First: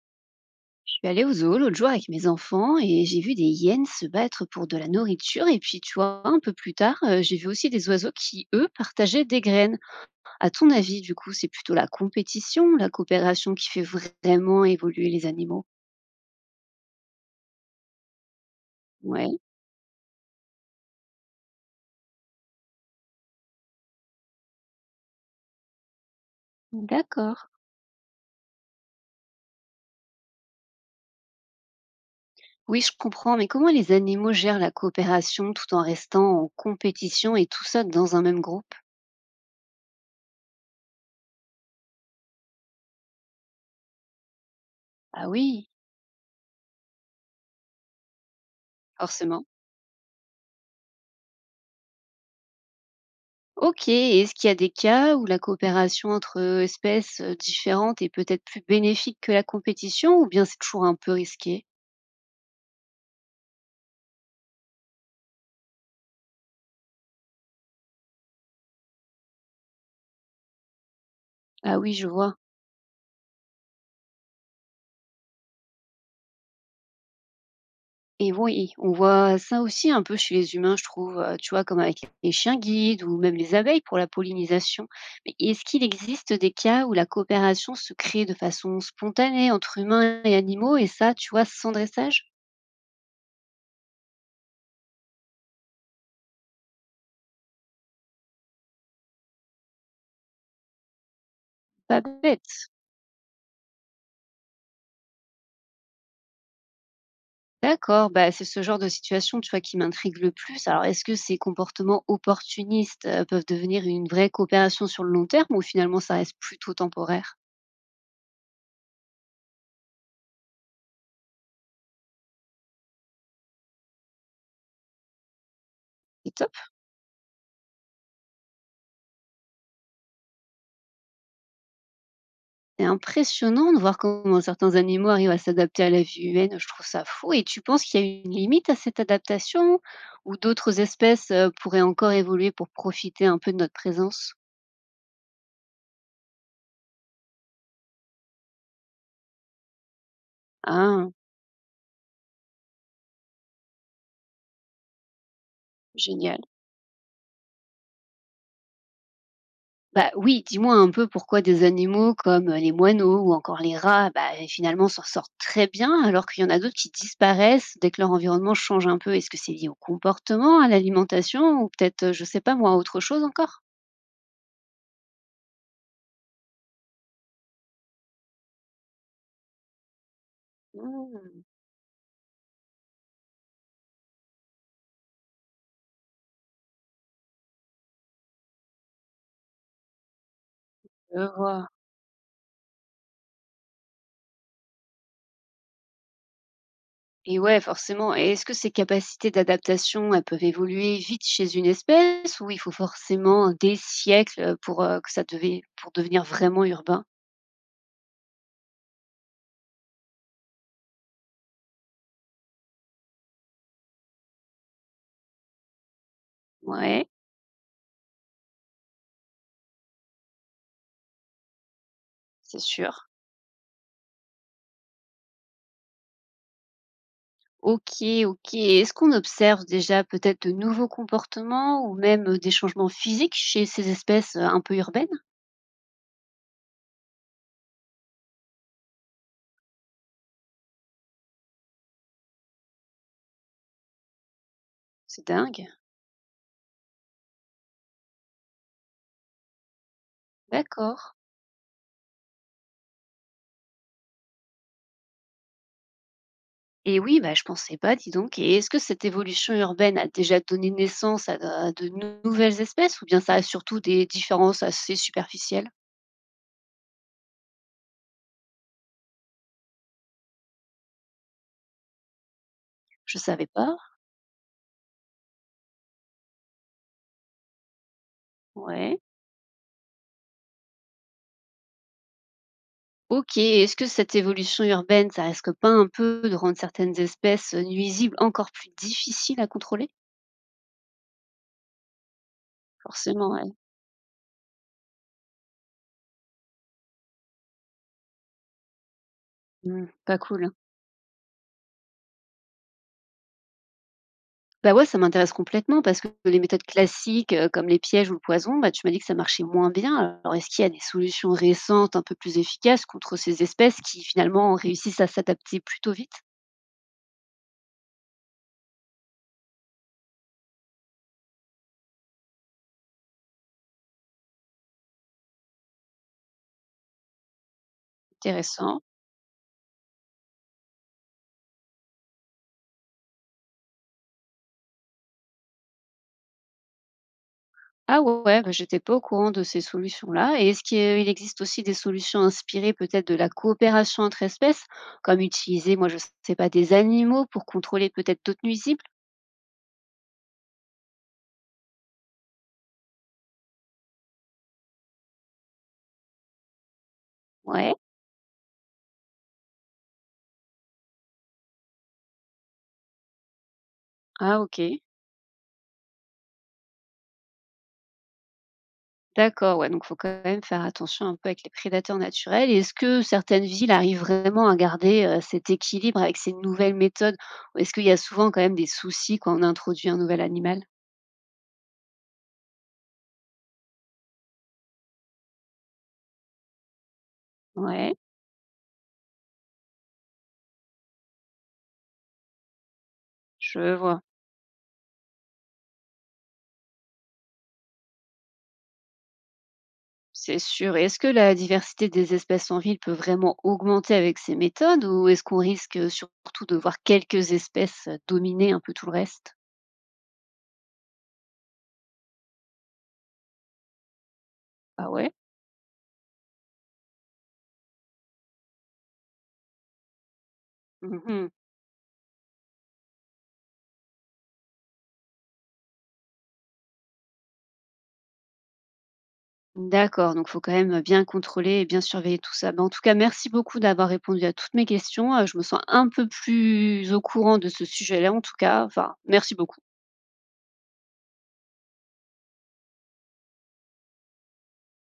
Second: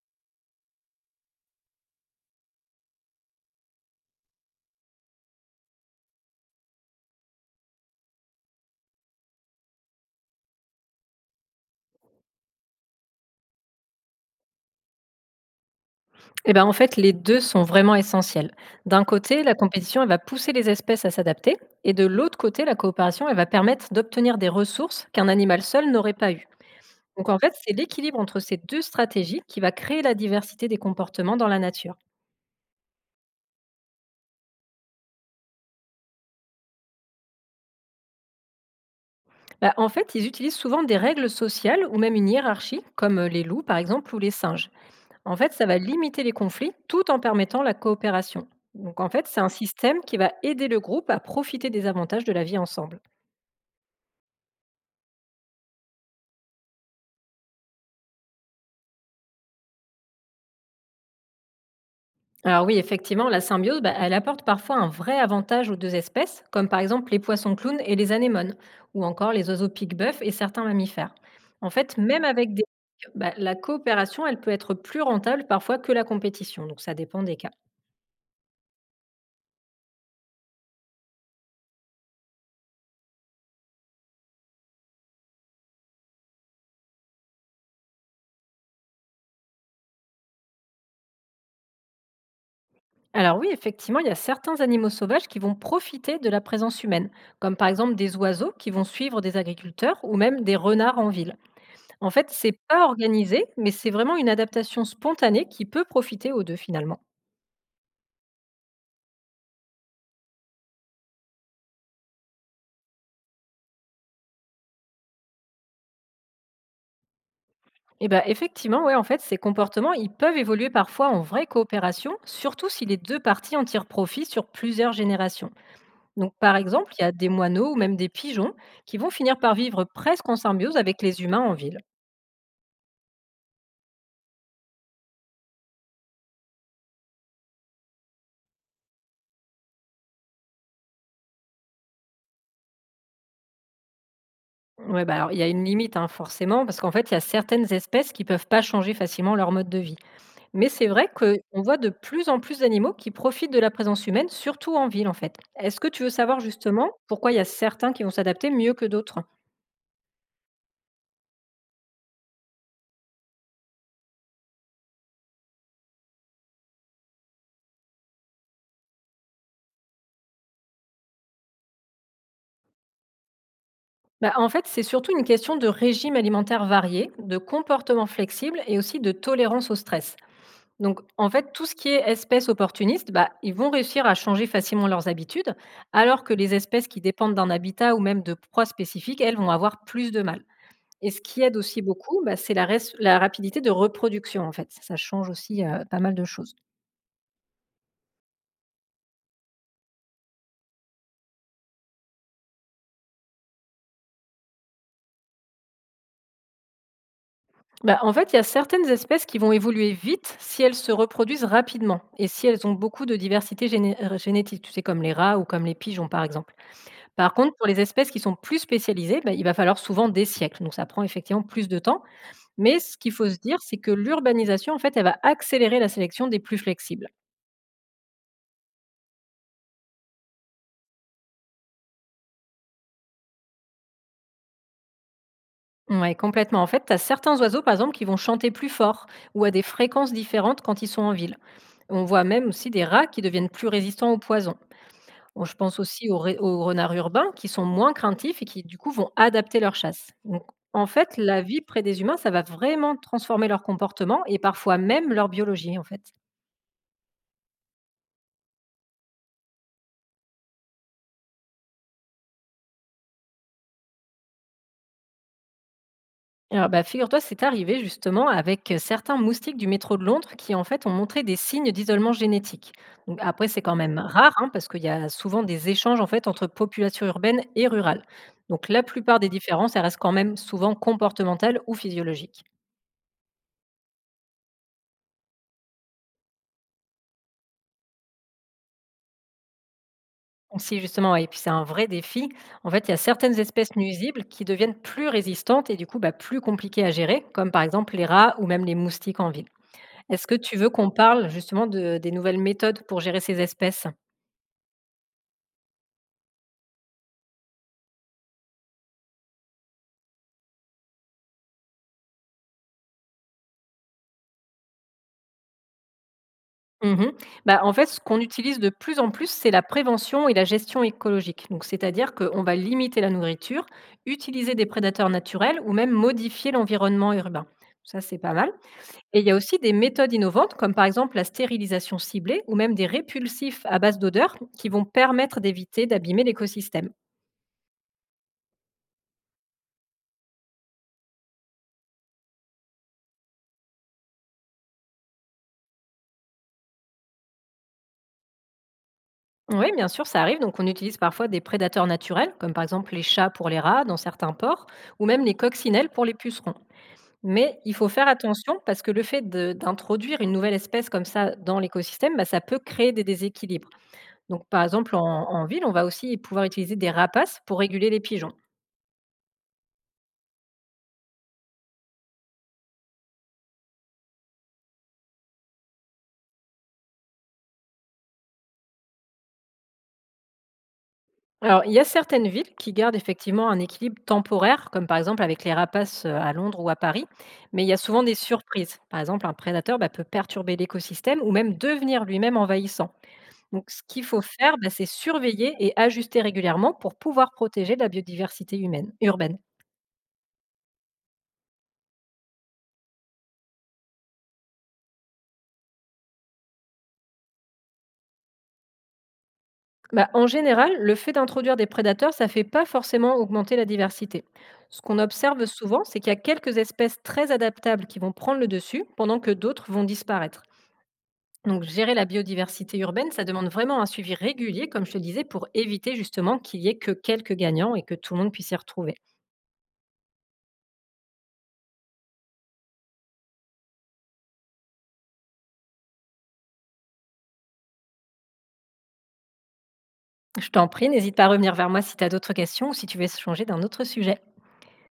Je suis allée au zoo l'autre jour avec mes enfants et j'ai vu des hyènes se battre pour de la nourriture. Et puis, tu vois, un peu plus tard, j'ai vu aussi des oiseaux qui, eux, partageaient des graines. À ton avis, du coup, c'est plutôt la compétition, la coopération qui fait vraiment évoluer les animaux? Eh ben, en fait, les 2 sont vraiment essentiels. D'un Ouais, côté, la compétition, elle va pousser les espèces à s'adapter, et de l'autre côté, la coopération, elle va permettre d'obtenir des ressources qu'un animal seul n'aurait pas eues. Donc en d'accord. fait, c'est l'équilibre entre ces 2 stratégies qui va créer la diversité des comportements dans la nature. Oui, je comprends, mais comment les animaux gèrent la coopération tout en restant en compétition et tout ça dans un même groupe? Bah, en fait, ils utilisent souvent des règles sociales ou même une hiérarchie, comme les loups par exemple ou les singes. Ah En fait, ça oui, va limiter les conflits tout en permettant la coopération. Donc en fait, c'est forcément. un système qui va aider le groupe à profiter des avantages de la vie ensemble. OK, et est-ce qu'il y a des cas où la coopération entre, espèces, différentes est peut-être plus bénéfique que la compétition ou bien c'est toujours un peu risqué? Alors oui, effectivement, la symbiose, bah, elle apporte parfois un vrai avantage aux deux espèces, comme par exemple les poissons clowns et les anémones, ou encore les oiseaux pique-bœuf et certains mammifères. En Ah oui, fait, je même vois. avec bah, la coopération, elle peut être plus rentable parfois que la compétition, donc ça dépend des cas. Et oui, on voit ça aussi un peu chez les humains, je trouve, tu vois, comme avec les chiens guides ou même les abeilles pour la pollinisation. Mais est-ce qu'il existe des cas où la coopération se crée de façon spontanée entre humains et animaux et ça, tu vois, sans dressage? Alors oui, effectivement, il y a certains animaux sauvages qui vont profiter de la présence humaine, comme par exemple des oiseaux qui vont suivre des agriculteurs ou même des renards en ville. Pas En fait, c'est bête. pas organisé, mais c'est vraiment une adaptation spontanée qui peut profiter aux deux finalement. D'accord, bah, c'est ce genre de situation, tu vois, qui m'intrigue le plus. Alors, est-ce que ces comportements opportunistes, peuvent devenir une vraie coopération sur le long terme ou finalement ça reste plutôt temporaire? Eh ben, effectivement, ouais, en fait, ces comportements, ils peuvent évoluer parfois en vraie coopération, surtout si les deux parties en tirent profit sur plusieurs générations. Donc, C'est top. par exemple, il y a des moineaux ou même des pigeons qui vont finir par vivre presque en symbiose avec les humains en ville. C'est impressionnant de voir comment certains animaux arrivent à s'adapter à la vie humaine, je trouve ça fou et tu penses qu'il y a une limite à cette adaptation ou d'autres espèces, pourraient encore évoluer pour profiter un peu de notre présence? Ouais, bah alors, il y a une limite, hein, forcément, parce qu'en fait, il y a certaines espèces qui peuvent pas changer facilement leur mode de vie. Mais c'est vrai Ah, qu'on voit de plus en plus d'animaux qui profitent de la présence humaine, surtout en ville, en fait. Est-ce que tu veux savoir génial. justement pourquoi il y a certains qui vont s'adapter mieux que d'autres? Bah oui, dis-moi un peu pourquoi des animaux comme les moineaux ou encore les rats, bah, et finalement s'en sortent très bien, alors qu'il y en a d'autres qui disparaissent dès que leur environnement change un peu. Est-ce que c'est lié au comportement, à l'alimentation, ou peut-être, je sais pas moi, à autre chose encore? Bah, en fait, c'est surtout une question de régime alimentaire varié, de comportement flexible et aussi de tolérance au stress. Donc, en Hmm, fait, tout ce qui est espèces opportunistes, bah, ils vont réussir à changer facilement leurs habitudes, alors que les espèces qui dépendent d'un habitat ou même de proies spécifiques, elles vont avoir plus de mal. Et ce je qui aide vois. aussi beaucoup, bah, c'est la rapidité de reproduction, en fait. Ça change aussi pas mal de choses. Et ouais, forcément. Et est-ce que ces capacités d'adaptation, elles peuvent évoluer vite chez une espèce, ou il faut forcément des siècles pour que ça devait, pour devenir vraiment urbain? Bah, en fait, il y a certaines espèces qui vont évoluer vite si elles se reproduisent rapidement et si elles ont beaucoup de génétique, tu sais, comme les rats ou comme les pigeons, par exemple. Ouais, Par contre, pour les espèces qui sont plus spécialisées, bah, il va falloir souvent des siècles. Donc, ça prend effectivement plus de temps. c'est Mais ce sûr. qu'il faut se dire, c'est que l'urbanisation, en fait, elle va accélérer la sélection des plus flexibles. OK, OK. Est-ce qu'on observe déjà peut-être de nouveaux comportements ou même, des changements physiques chez ces espèces, un peu urbaines? Oui, complètement. En fait, tu as certains oiseaux, par exemple, qui vont chanter plus fort ou à des fréquences différentes quand ils sont en ville. On voit même aussi des rats qui deviennent plus résistants aux poisons. C'est Bon, je dingue. pense aussi aux renards urbains qui sont moins craintifs et qui, du coup, vont adapter leur chasse. Donc, en D'accord. fait, la vie près des humains, ça va vraiment transformer leur comportement et parfois même leur biologie, en fait. Et oui, bah, je pensais pas, dis donc. Et est-ce que cette évolution urbaine a déjà donné naissance à de nouvelles espèces ou bien ça a surtout des différences assez superficielles? Alors, bah, figure-toi, c'est arrivé justement avec certains moustiques du métro de Londres qui, en fait, ont montré des signes d'isolement génétique. Donc, Je savais après, c'est quand pas. même rare hein, parce qu'il y a souvent des échanges en fait entre populations urbaines et rurales. Donc, la Ouais. plupart des différences, elles restent quand même souvent comportementales ou physiologiques. OK. Et est-ce que cette évolution urbaine, ça risque pas un peu de rendre certaines espèces, nuisibles encore plus difficiles à contrôler? Aussi, justement, ouais, et puis c'est un vrai défi. En fait, il y a Forcément, certaines ouais. espèces nuisibles qui deviennent plus résistantes et du coup bah, plus compliquées à gérer, comme par exemple les rats ou même les moustiques en ville. Mmh, pas Est-ce que cool. tu veux qu'on parle justement des nouvelles méthodes pour gérer ces espèces? Bah, ouais, ça m'intéresse complètement parce que les méthodes classiques, comme les pièges ou le poison, bah, tu m'as dit que ça marchait moins bien. Alors est-ce qu'il y a des solutions récentes un peu plus efficaces contre ces espèces qui finalement réussissent à s'adapter plutôt vite? Mhm. Bah, en fait, ce qu'on utilise de plus en plus, c'est la prévention et la gestion écologique. Donc, c'est-à-dire qu'on va limiter la nourriture, utiliser des prédateurs naturels ou même modifier l'environnement urbain. Ça, c'est pas mal. Intéressant. Et il y a aussi des méthodes innovantes, comme par exemple la stérilisation ciblée ou même des répulsifs à base d'odeur qui vont permettre d'éviter d'abîmer l'écosystème. Ah ouais, bah, j'étais pas au courant de ces solutions-là et est-ce qu'il il existe aussi des solutions inspirées peut-être de la coopération entre espèces, comme utiliser, moi je sais pas, des animaux pour contrôler peut-être d'autres nuisibles? Oui, bien sûr, ça arrive. Donc, on utilise parfois des prédateurs naturels, comme par exemple les chats pour les rats dans certains ports, ou même les coccinelles pour les pucerons. Mais il Ouais. faut faire attention parce que le fait d'introduire une nouvelle espèce comme ça dans l'écosystème, bah, ça peut créer des déséquilibres. Ah Donc, par OK. exemple, en ville, on va aussi pouvoir utiliser des rapaces pour réguler les pigeons. D'accord, ouais, donc faut quand même faire attention un peu avec les prédateurs naturels. Et est-ce que certaines villes arrivent vraiment à garder, cet équilibre avec ces nouvelles méthodes? Ou est-ce qu'il y a souvent quand même des soucis quand on introduit un nouvel animal? Alors, il y a certaines villes qui gardent effectivement un équilibre temporaire, comme par exemple avec les rapaces à Londres ou à Paris, mais il y a Ouais, souvent des surprises. Par exemple, un prédateur bah, peut perturber l'écosystème ou même devenir lui-même envahissant. Donc, je ce vois, qu'il faut faire, bah, c'est surveiller et ajuster régulièrement pour pouvoir protéger la biodiversité humaine, urbaine. c'est sûr. Et est-ce que la diversité des espèces en ville peut vraiment augmenter avec ces méthodes? Ou est-ce qu'on risque, surtout de voir quelques espèces, dominer un peu tout le reste? Bah, en général, le fait d'introduire des prédateurs, ça ne fait pas forcément augmenter la diversité. Ce Ah qu'on ouais? observe souvent, c'est qu'il y a quelques espèces très adaptables qui vont prendre le dessus, pendant que d'autres vont disparaître. Mmh. Donc, gérer la biodiversité urbaine, ça demande vraiment un suivi régulier, comme je te disais, pour éviter justement qu'il y ait que quelques gagnants et que tout le monde puisse s'y retrouver. D'accord, donc il faut quand même, bien contrôler et bien surveiller tout ça. Ben, en tout cas, merci beaucoup d'avoir répondu à toutes mes questions, je me sens un peu plus au courant de ce sujet-là en tout cas, enfin merci beaucoup. Je t'en prie, n'hésite pas à revenir vers moi si tu as d'autres questions ou si tu veux changer d'un autre sujet.